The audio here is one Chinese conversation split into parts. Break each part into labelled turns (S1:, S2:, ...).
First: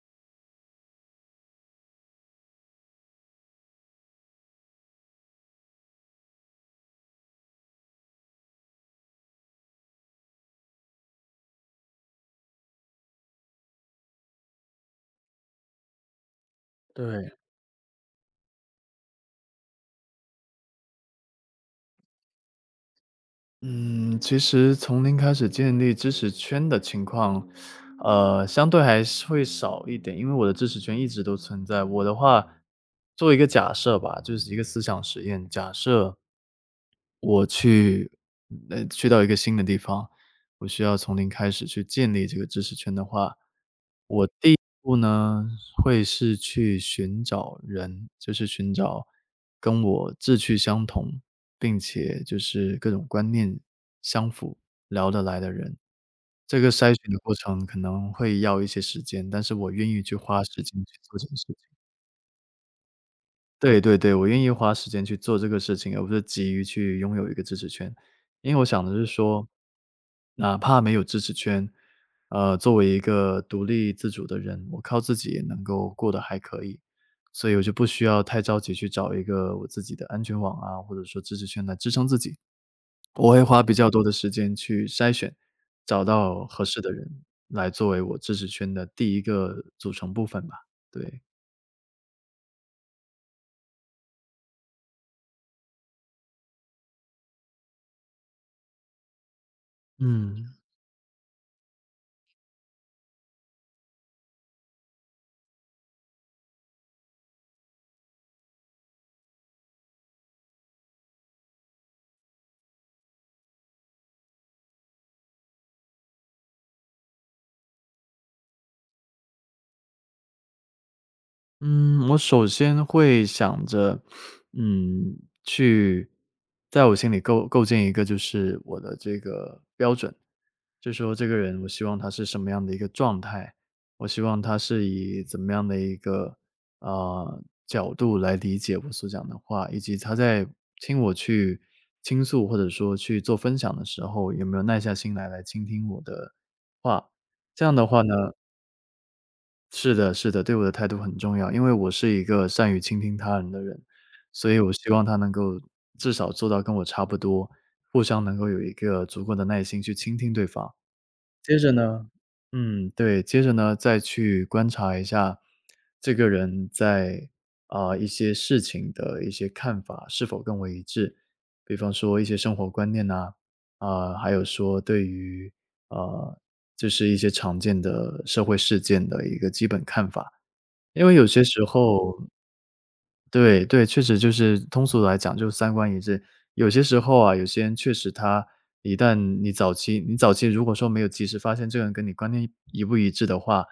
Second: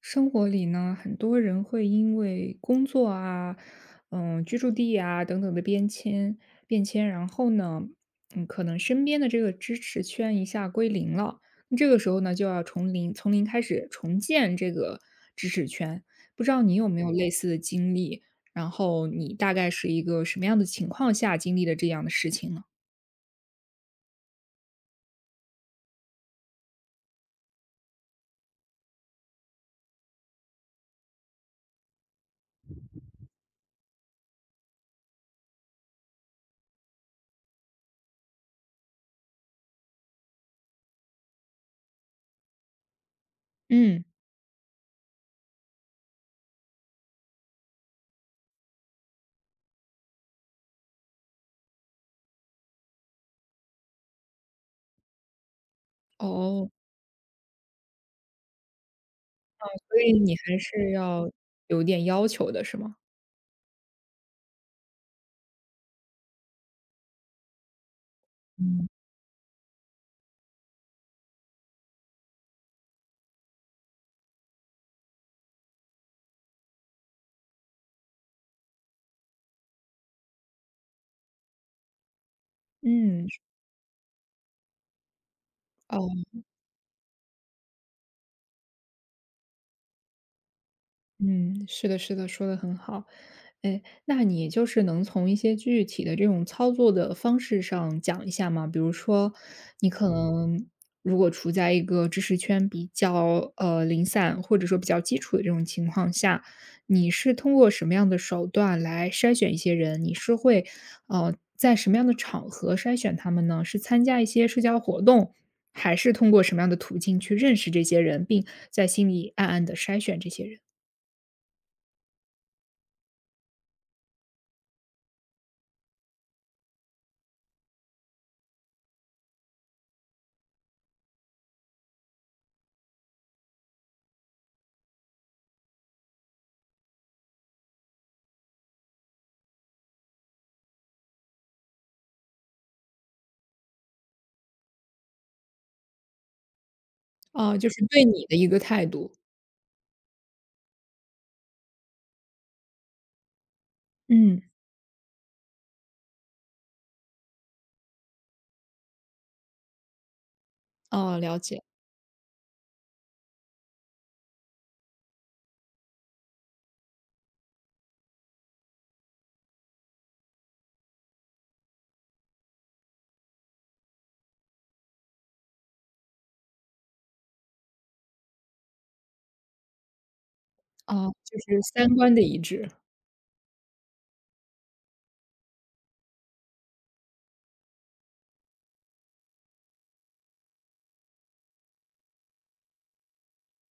S1: 生活里呢，很多人会因为工作啊，嗯，居住地啊等等的变迁，然后呢，嗯，可能身边的这个支持圈一下归零了，那这个时候呢，就要从零开始重建这个支持圈。不知道你有没有类
S2: 对。
S1: 似的经历？然后你大概是一个什么样的情况下经历了这样的事情呢？
S2: 嗯，其实从零开始建立知识圈的情况，相对还是会少一点，因为我的知识圈一直都存在。我的话，做一个假设吧，就是一个思想实验。假设我去到一个新的地方，我需要从零开始去建立这个知识圈的话
S1: 嗯，
S2: 不呢，会是去寻找人，就是寻找跟我志趣相同，并且就是各种观念相符、聊得来的人。这个
S1: 哦，
S2: 筛选的过程可能会要一些时间，但是我愿
S1: 所
S2: 意
S1: 以
S2: 去
S1: 你
S2: 花
S1: 还
S2: 时间
S1: 是
S2: 去做这
S1: 要
S2: 件事情。
S1: 有点要求的，是吗？
S2: 对对对，我愿意花时间去做这个事情，而不是急于去拥有一个支持圈。因为我想
S1: 嗯
S2: 的是说，哪怕没有支持圈，作为一个独立自主的人，我靠自己也能够过得还可以。所以我就不需要太着急去找一个我自己的安全网啊，或者说支持圈来支撑自己。
S1: 嗯，
S2: 我会花比较多的时间去筛选，找
S1: 哦。
S2: 到合适的人来作为我支持圈的第一个组成部分吧。对，
S1: 嗯，是的，是的，说的很好。哎，那你就是能从一些具体的这种操作的方式上讲一下吗？比如说，你可
S2: 嗯。
S1: 能如果处在一个知识圈比较零散，或者说比较基础的这种情况下，你是通过什么样的手段来筛选一些人？你是会在什么样的场合筛选他们呢？是参加一些社交活动，还是通过什么样的途径去认识这些人，并在心里暗暗的筛选这些人？
S2: 嗯，我首先会想着，嗯，去在我心里构建一个就是我的这个标准，就说这个人我希望他是什么样的一个状态，我希望他是以怎么样的一个角度来理解我所讲的话，以及他在听我去倾诉或者说去做分享的时候，有没有耐下心来倾听我的话。
S1: 哦，
S2: 这
S1: 就
S2: 样
S1: 是
S2: 的话
S1: 对
S2: 呢，
S1: 你的一个态度。
S2: 是的是的，对我的态度很重要，因为我是一个善于倾听他人的人，
S1: 嗯。
S2: 所以我希望他能够至少做到跟我差不多，互相能够有一个足够的耐心去倾听对方。
S1: 哦，了
S2: 接
S1: 解，
S2: 着呢嗯，对，接着呢，再去观察一下这个人在，一些事情的一些看法是否跟我一致。比方说一些生活观念呐，还有说对于，啊，就是一些常见的社会事件的一个基本看法。因
S1: 哦，
S2: 为有
S1: 就
S2: 些
S1: 是
S2: 时
S1: 三观
S2: 候
S1: 的一致。
S2: 对对，确实就是通俗来讲，就是三观一致。有些时候啊，有些人确实他一旦你早期如果说没有及时发现这个人跟你观念一不一致的话，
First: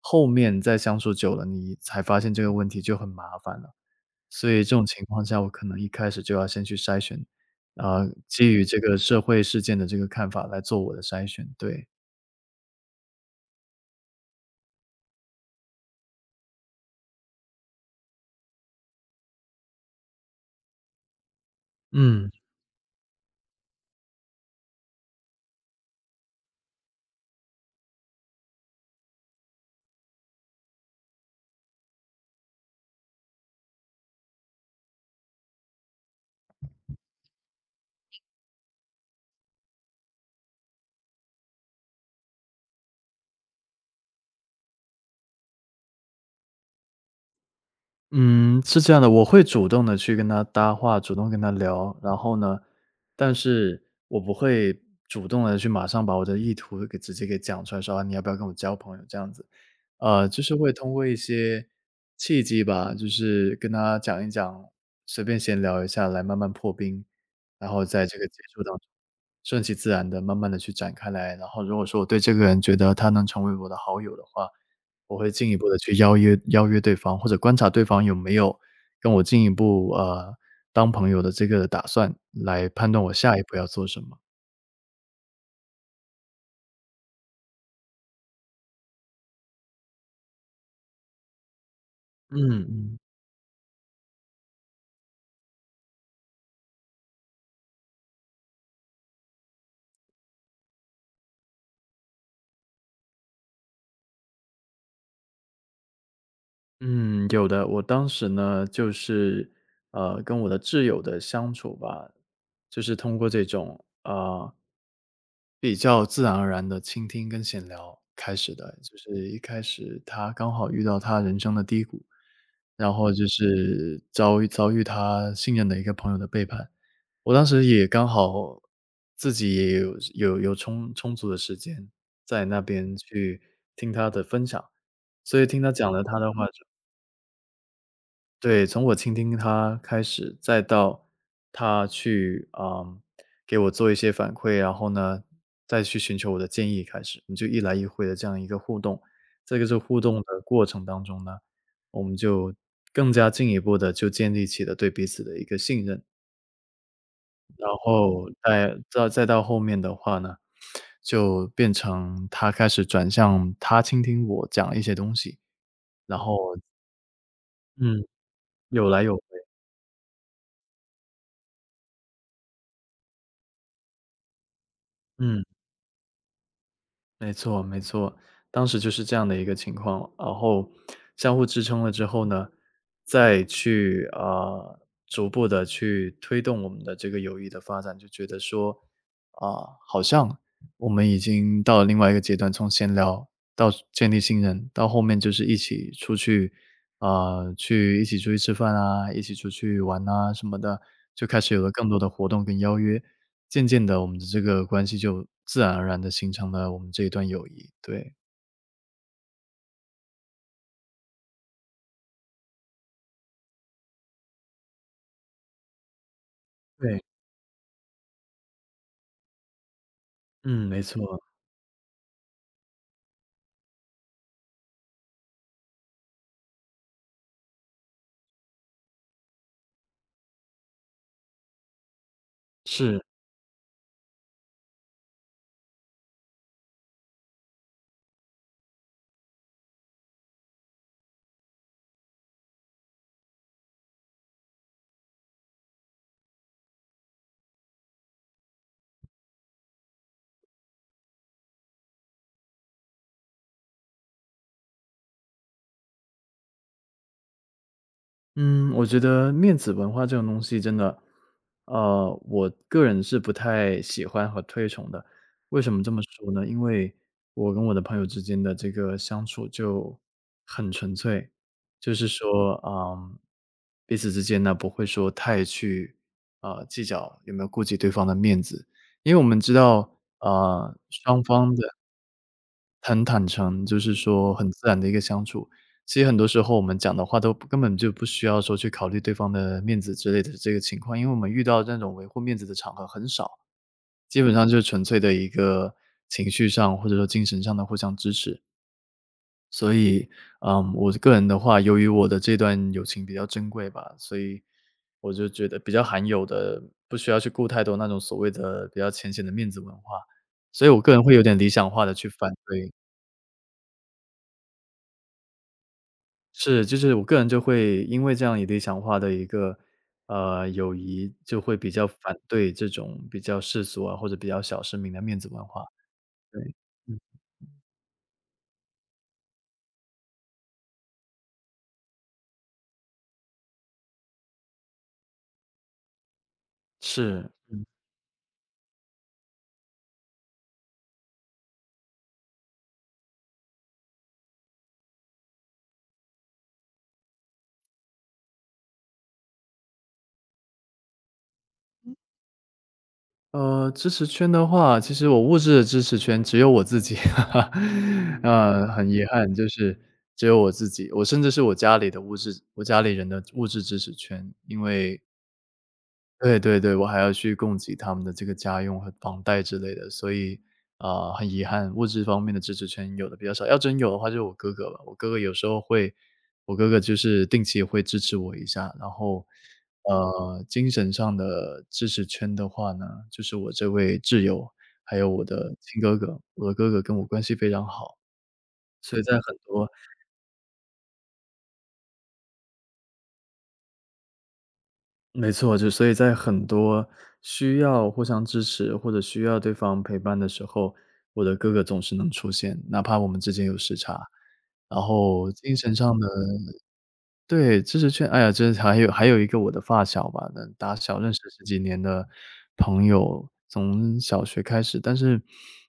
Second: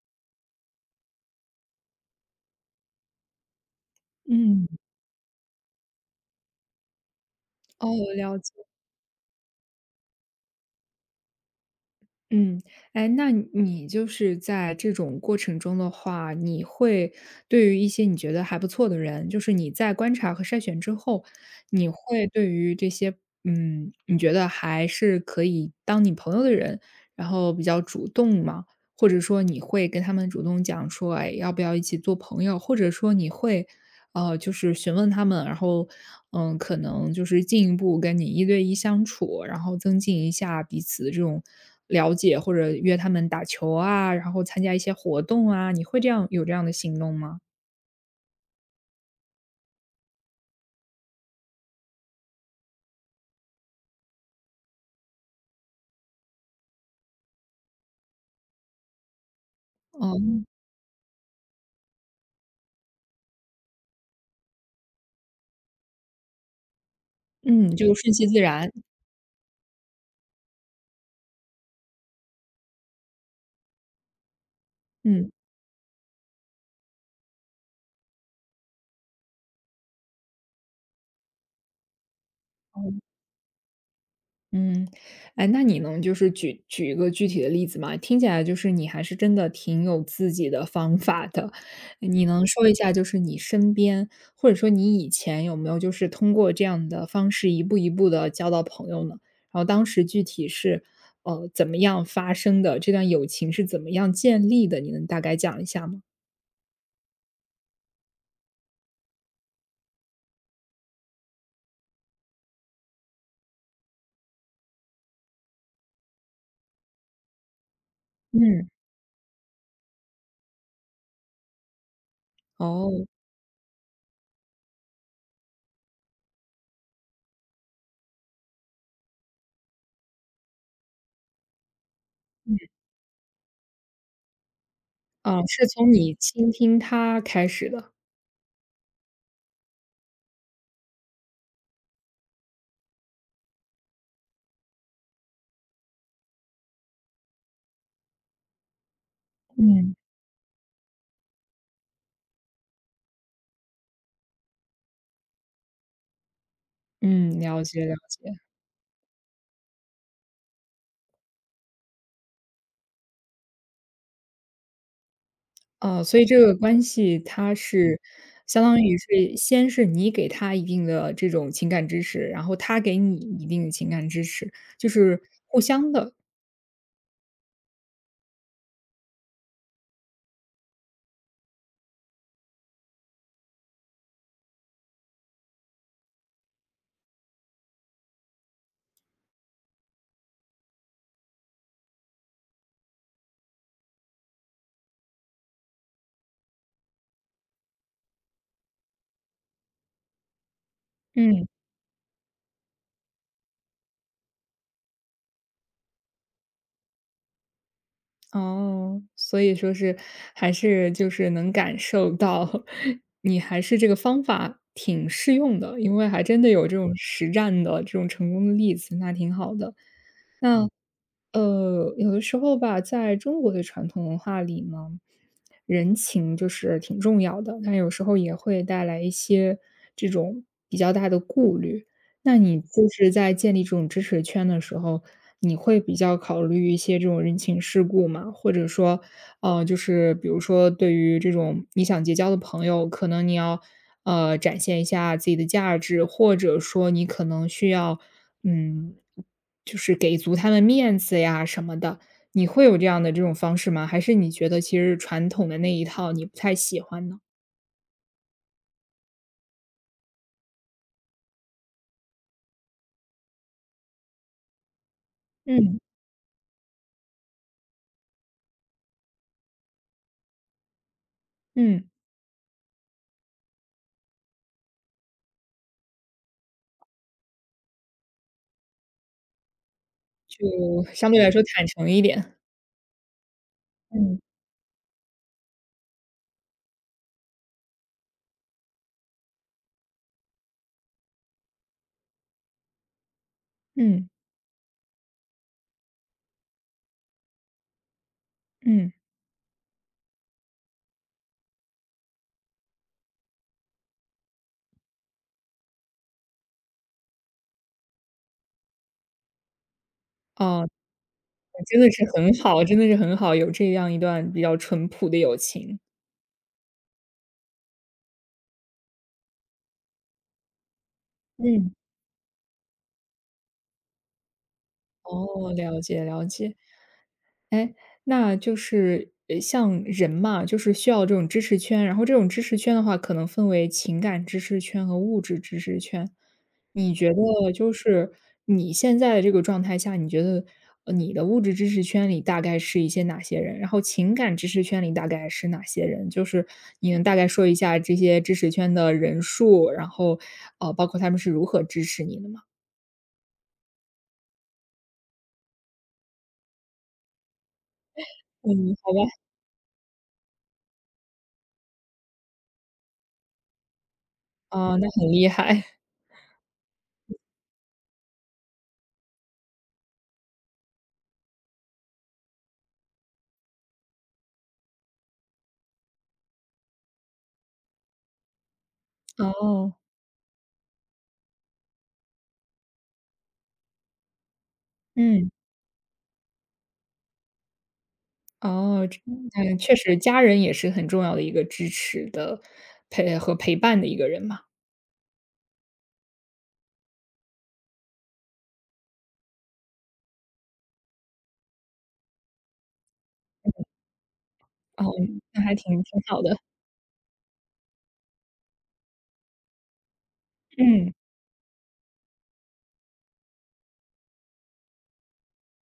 S2: 后面再相处久了，你才发现这个问题就很麻烦了。所以
S1: 嗯。
S2: 这种情况下，我可能一开始就要先去筛选，
S1: 哦，了
S2: 基
S1: 解，
S2: 于这个社会事件的这个看法来做我的筛选。对，
S1: 嗯。哎，那你就是在这种过程中的话，你会对于一些你觉得还不错的人，就是你在观察和筛选之后，你会
S2: 嗯。
S1: 对于这些，嗯，你觉得还是可以当你朋友的人，然后比较主动吗？或者说你会跟他们主动讲说，哎，要不要一起做朋友？或者说你会就是询问他们，然后，嗯，可能就是进一步跟你一对一相处，然后增进一下彼此的这种了解，或者约他们打球啊，然后参加一些活动啊，你会这样有这样的行动吗？
S2: 嗯，是这样的，我会主动的去跟他搭话，主动跟他聊，然后呢，但是我不会主动的去马上把我的意图给直接给讲出来说，啊，你要不要跟我交朋友这样子。
S1: 哦，
S2: 就是会通过一些契机吧，就是跟他讲一讲，随便闲聊一下来慢慢破冰，然
S1: 嗯，
S2: 后
S1: 就
S2: 在
S1: 顺
S2: 这个
S1: 其
S2: 接
S1: 自
S2: 触
S1: 然，
S2: 当中，顺其自然的慢慢的去展开来，然后如果说我对这个人觉得他能成为我的好友的话，我会
S1: 嗯，
S2: 进一步的去邀约邀约对方，或者观察对方有没有跟我进一步，当朋友的这个打算，来
S1: 哦
S2: 判断我下一步要做什么。
S1: 嗯，哎，那你能就是举一个具体的例子吗？听起来就是你还是真的挺有自己的方法的。哎你
S2: 嗯
S1: 能说一下，
S2: 嗯。
S1: 就是你身边，或者说你以前有没有就是通过这样的方式一步一步的交到朋友呢？然后当时具体是怎么样发生的？这段友情是怎么样建立的？你能大概讲一下吗？
S2: 嗯，有的。我当时呢，就是，跟我的挚友的相处吧，就是通过这种，比较自然而然的倾听跟闲聊开始
S1: 嗯，
S2: 的。就是一开始他刚好遇到他人生的低谷，然
S1: 哦，
S2: 后就是遭遇他信任的一个朋友的背叛。我当时也刚好自己也有充足的时间在
S1: 嗯，
S2: 那边去听他的分享，
S1: 啊，
S2: 所以听
S1: 是
S2: 他讲
S1: 从
S2: 了
S1: 你
S2: 他的话
S1: 倾
S2: 之
S1: 听他开始的。
S2: 对，从我倾听他开始，再到他去啊，嗯，给我做一些反馈，然后呢，再去寻求我的建议开始，我们就一来一回的这样一个互动。在这个是
S1: 嗯
S2: 互动的过程当中呢，我们就更加进一步的就建立起了对彼此的一个信任。
S1: 嗯，了
S2: 然
S1: 解了
S2: 后
S1: 解。
S2: 再到后面的话呢，就变成他开始转向他倾听我讲一些东西，
S1: 哦，所
S2: 然
S1: 以这个
S2: 后
S1: 关系它是
S2: 嗯，
S1: 相当
S2: 有
S1: 于
S2: 来有回，
S1: 是先是你给他一定的这种情感支持，然后他给你一定的情感支持，就是
S2: 嗯。
S1: 互相的。
S2: 没错，没错，当时就是这样的一个情况，然后相互支撑了之后呢，再去逐步的去推动我们的这个友谊的发展，就觉得说好像我们已经到了另外一个阶段，从闲聊到建立信任，到后面就是一起出去吃饭啊，一起出去玩啊什么的，就开
S1: 嗯，
S2: 始有了更多的活动跟邀约。渐渐的，我们的这个关系就自然而然的形成了我们这一段友谊，对。
S1: 哦，所以说是还是就是能感受到 你还是这个方法挺适用的，因为还真的有这种
S2: 对，
S1: 实战的这种成功的例子，那挺好的。
S2: 嗯，
S1: 那
S2: 没错，
S1: 有的时候吧，在中国的传统文化里呢，人情就是挺重要的，但有时候也会带来一些这种比较大的顾虑。那你就
S2: 是。
S1: 是在建立这种支持圈的时候，你会比较考虑一些这种人情世故嘛？或者说，就是比如说对于这种你想结交的朋友，可能你要展现一下自己的价值，或者说你可能需要嗯。就是给足他们面子呀什么的，你会有这样的这种方式吗？还是你觉得其实传统的那一套你不太喜欢呢？
S2: 嗯，我觉得面子文化这种东西真的，我个人是不太喜欢和推崇的。为什
S1: 嗯，
S2: 么这么说呢？因为我跟我的朋友之间的这个相处就很纯粹，
S1: 嗯。
S2: 就是说，彼此之间呢不会说太去计较有没有顾及对方的面子，因为我们知道，
S1: 就相对
S2: 双
S1: 来说
S2: 方的
S1: 坦诚一点。
S2: 很坦诚，就是
S1: 嗯，
S2: 说很自然的一个相处。其实很多时候我们讲的话都根本就不需要说去考虑对方的面子之类的这个情况，因为我们遇到那种维护面子的场合很少，
S1: 嗯，
S2: 基本上就是纯粹的一个情绪上或者说精神上的互相支持。
S1: 嗯。
S2: 所以，我个人的话，由于我的这段友情比较珍贵吧，所以我就觉得比较罕有的，不需要去顾太多那种所谓的比较浅显的面子文化，所
S1: 哦，
S2: 以我个人会有点理想
S1: 真
S2: 化
S1: 的
S2: 的
S1: 是
S2: 去反
S1: 很好
S2: 对
S1: 真的是很好，有这样一段比较淳朴的友情。
S2: 是，就是我个人就会因为这样以理想化的一个，友谊，就会比
S1: 嗯。
S2: 较反对这种比较世俗啊，或者比较小市民的面子文
S1: 哦，
S2: 化。
S1: 了解了
S2: 对，
S1: 解。
S2: 嗯，
S1: 哎，那就是像人嘛，就是需要这种支持圈，然后这种支持圈的话，可能分为情感支持圈和物质支持圈。你觉
S2: 是。
S1: 得就是你现在的这个状态下，你觉得你的物质支持圈里大概是一些哪些人？然后情感支持圈里大概是哪些人？就是你能大概说一下这些支持圈的人数，然后包括他们是如何支持你的吗？
S2: 支持圈的话，其实我物质的支持圈只有我自己，哈哈，
S1: 嗯，
S2: 很
S1: 好
S2: 遗
S1: 吧，
S2: 憾，就是只有我自己，我甚至是我家里人的物质支持圈，因
S1: 啊、那
S2: 为
S1: 很厉害
S2: 对对对，我还要去供给他们的这个家用和房贷之类的，所以，很遗憾，物质方面的支持圈有的比较少。要真有的话就是我哥哥吧，我哥哥就是定期会支持我一下。然后，
S1: 哦，
S2: 精神上的支持圈的话呢，就是我这位挚友，还有我
S1: 嗯。
S2: 的亲哥哥，我的哥哥跟我关系非常好，
S1: 哦，
S2: 所
S1: 这
S2: 以在很多
S1: 确实家人也是很重要的一个支持的陪和陪伴的一个人嘛。
S2: 没错，就所以在很多需要互相支持或者需要对方陪伴的时候，我的哥哥总是能出现，哪怕我们之间有时差。然
S1: 哦，
S2: 后
S1: 那还
S2: 精神
S1: 挺
S2: 上
S1: 挺
S2: 的
S1: 好的。
S2: 对，知识圈，哎呀，这还有还有一个我的发小吧，那打
S1: 嗯，
S2: 小认识十几年的朋友，从小学开始，但是，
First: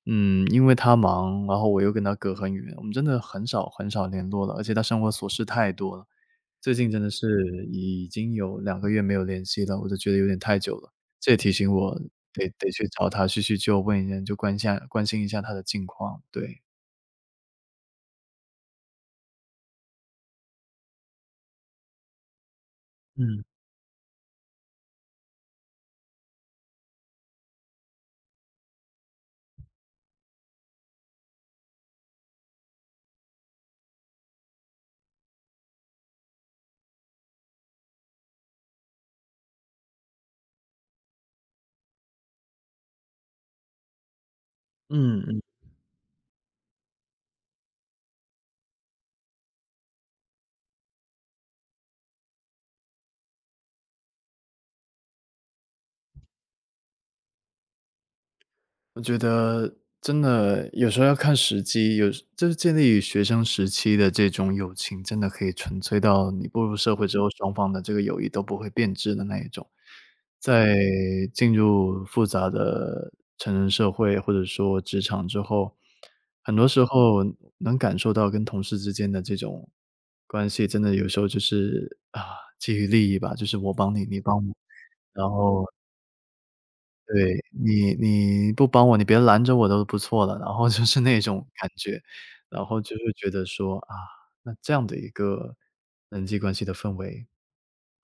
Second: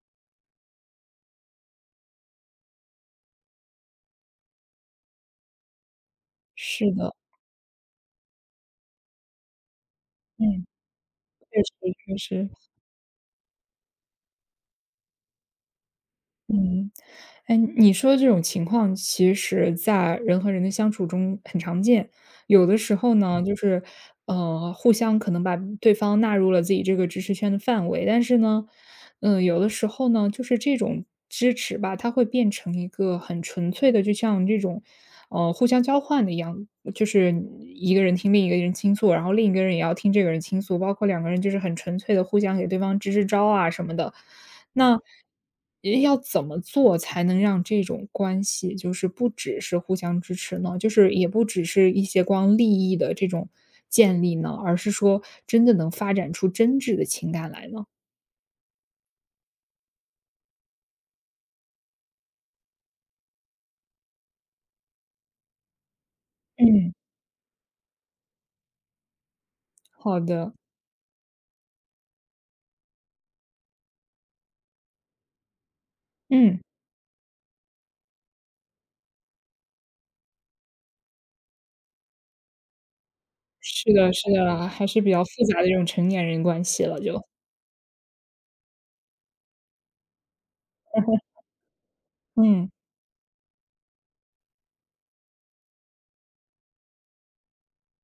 S2: 因为他忙，然后我又跟他隔很远，我们真的很少很少联络了，而且他生活琐事太多了，最近
S1: 是
S2: 真的
S1: 的，
S2: 是已经有2个月没有联系了，我就觉得有点太
S1: 嗯，
S2: 久了，这也提
S1: 确
S2: 醒我
S1: 实确
S2: 得
S1: 实，
S2: 得去找他叙叙旧，问一下，就关心关心一下他的近况，对，
S1: 嗯。哎，你说的这种情况，其实在人和人的相处中很常见。有的时候呢，
S2: 嗯。
S1: 就是，互相可能把对方纳入了自己这个支持圈的范围，但是呢，嗯，有的时候呢，就是这种支持吧，它会变成一个很纯粹的，就像这种，互相交换的一样，就是一个人听另一个人倾诉，然后另一个人也要听这个人倾诉，包括两个人就是很纯粹的互相给对方支支招啊什么的。那
S2: 嗯嗯。
S1: 也要怎么做才能让这种关系，就是不只是互相支持呢？就是也不只是一些光利益的这种建立呢，而是说真的能发展出真挚的情感来呢？
S2: 我觉得真的有时候要看时机，有时就是建立于学生时期的这种友情，真的可以纯粹到你步入
S1: 嗯，
S2: 社会之后，双方的这个友谊都不会变质的那一种。
S1: 好的，
S2: 在进入复杂的成人社会或者说职场之后，很
S1: 嗯，
S2: 多时候能感受到跟同事之间的这种关系，真的有时候就是啊，基于利益吧，就是我帮
S1: 是
S2: 你，
S1: 的，
S2: 你
S1: 是
S2: 帮我，
S1: 的，还是比较
S2: 然
S1: 复杂
S2: 后
S1: 的这种成年人关系了就。
S2: 对，你不帮我，你别拦着我都不错了，然后就是那种感觉。然
S1: 嗯，
S2: 后就会觉得说，啊，那这样的一个人际关系的氛围，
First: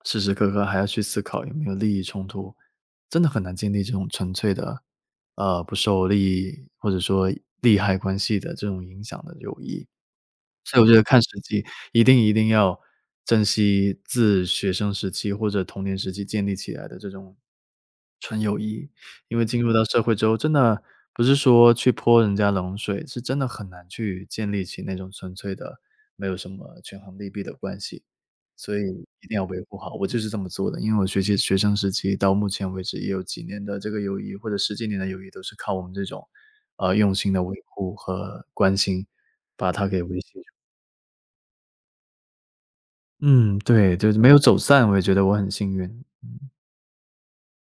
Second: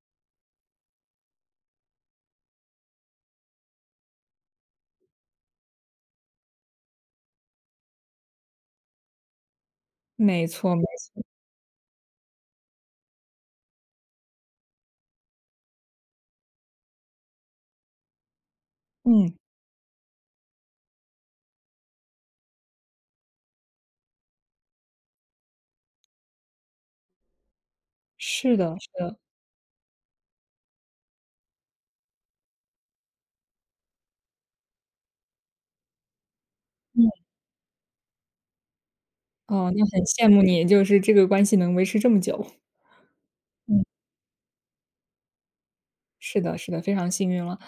S2: 时时刻刻还要去思考有没有利益冲突，真的很难建立这种纯粹的，不受利益或者说利害关系的这种影响的友谊。
S1: 没错，
S2: 所以
S1: 没
S2: 我觉得看
S1: 错，
S2: 时机，一定一定要珍惜自学生时期或者童年时期建立起来的这种，
S1: 嗯，
S2: 因为进入到社会之后，真的不是说去泼人家冷水，是真的很难去建立起那种纯粹的、没有什么权衡利弊的关系。
S1: 是的，
S2: 所以
S1: 是的，
S2: 一定要维护好，我就是这么做的。因为我学习学生时期到目前为止也有几年的这个友谊，或者十几年的友谊，都是靠我们这种，
S1: 嗯，
S2: 用心的维护和关心，把
S1: 哦，那
S2: 它
S1: 很
S2: 给维
S1: 羡
S2: 系
S1: 慕
S2: 住。
S1: 你，就是这个关系能维持这么久。
S2: 嗯，
S1: 嗯，
S2: 对，就是没有走散，我也觉得我很幸运。
S1: 是的，是的，非常幸运了。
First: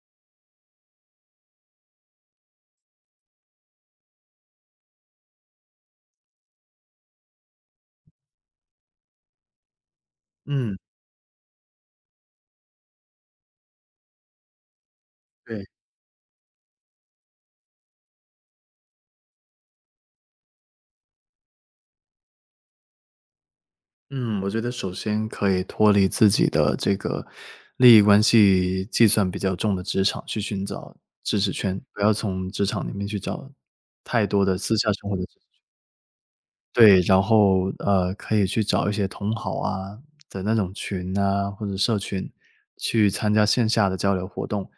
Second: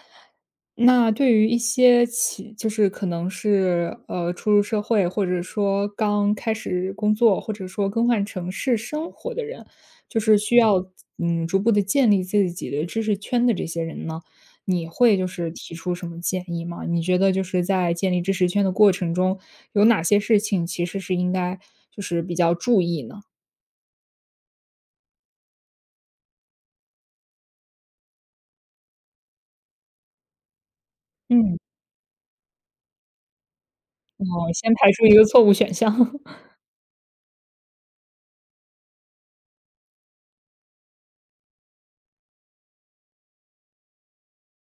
S1: 那对于一些起就是可能是，初入社会，或者说刚开始工作，或者说更换城市生活的人，就是需
S2: 嗯，
S1: 要，嗯，逐步的建立自己的知识圈的这些人呢，你会就是
S2: 对。
S1: 提出什么建议吗？你觉得就是在建立知识圈的过程中，有哪些事情其实是应该就是比较注意呢？
S2: 嗯，我觉得首先可以脱离自己的这个利益关系计算比较重的职场，去寻找知识
S1: 嗯，
S2: 圈，不要从职场里面去找
S1: 哦，
S2: 太多的
S1: 先
S2: 私下
S1: 排除
S2: 生
S1: 一
S2: 活的。
S1: 个错误选项。
S2: 对，然后，可以去找一些同好啊的那种群啊，或者社群，去参加线下的交流活动。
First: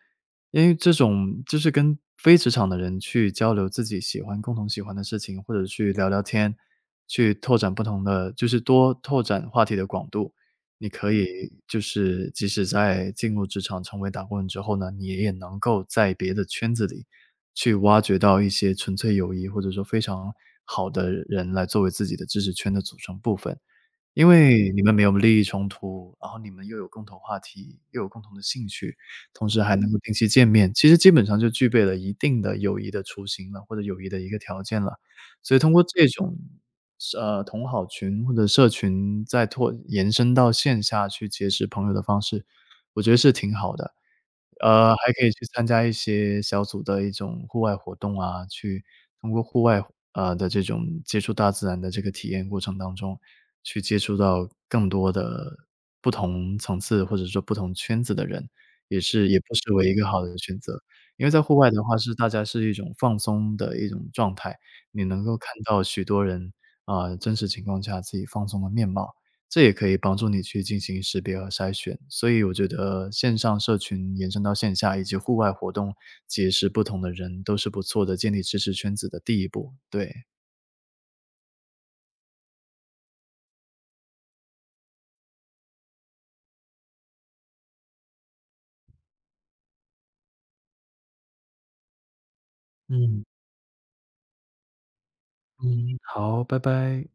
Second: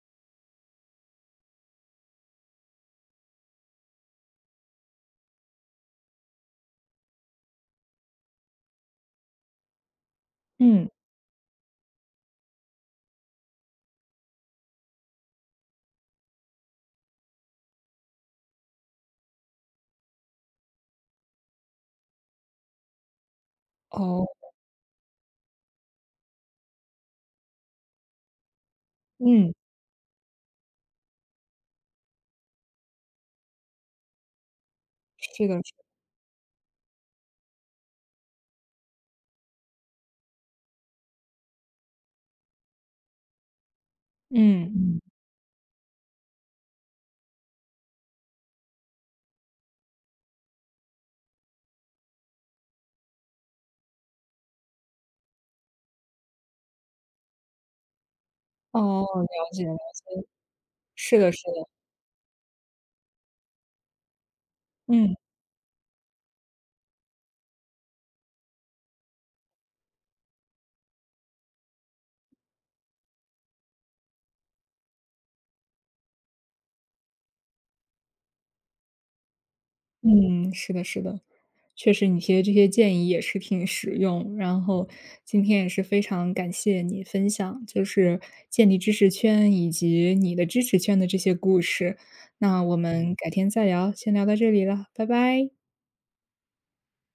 S2: 因为这种就是跟非职场的人去交流自己喜欢共同喜欢的事情，或者去聊聊天，去拓展不同的，就是多拓展话题的广度。你
S1: 嗯，
S2: 可以就是即使在进入职场成为打工人之后呢，你也能够在别的圈子里去挖掘到一些纯粹友谊，或者说非常好的人来作为自己的知识圈的组成部分。
S1: 哦，
S2: 因为你们没有利益冲突，然后你们又有共同话题，又有共同的兴趣，同
S1: 嗯，
S2: 时还能够定期见面，其实基本上就具备了一定的友谊的雏形了，或者友谊的一个条件了。
S1: 是的，
S2: 所以通
S1: 是
S2: 过这种，同好群或者社群再拓延伸到线下去结识朋友的方式，我觉得是挺好的。
S1: 的嗯，嗯，
S2: 还可以去参加一些小组的一种户外活动啊，去通过户外啊的这种接触大自然的这个体验过程当中，去接触到更多的不同层次或者说不同圈子的人，也
S1: 哦，
S2: 是
S1: 了
S2: 也不
S1: 解。
S2: 失为一个好的选择。
S1: 是
S2: 因为
S1: 的，是
S2: 在户
S1: 的，
S2: 外的话是大家是一种放松的一种状态，你
S1: 嗯
S2: 能够看到许多人啊，真实情况下自己放松的面貌。这也可以帮助你去进行识别和筛选。所以我觉得线上社群延伸到线下以及户外活动，结识不同的人都是不错的建立知识圈子的第一步。对。
S1: 嗯，是的，是的，确实你提的这些建议也是挺实用。然后今天也是非常感谢你分享，就是建立知识圈以及你的支持圈的这些故事。那我们
S2: 嗯
S1: 改天再聊，先聊到这里了，拜拜。
S2: 嗯。好，拜拜。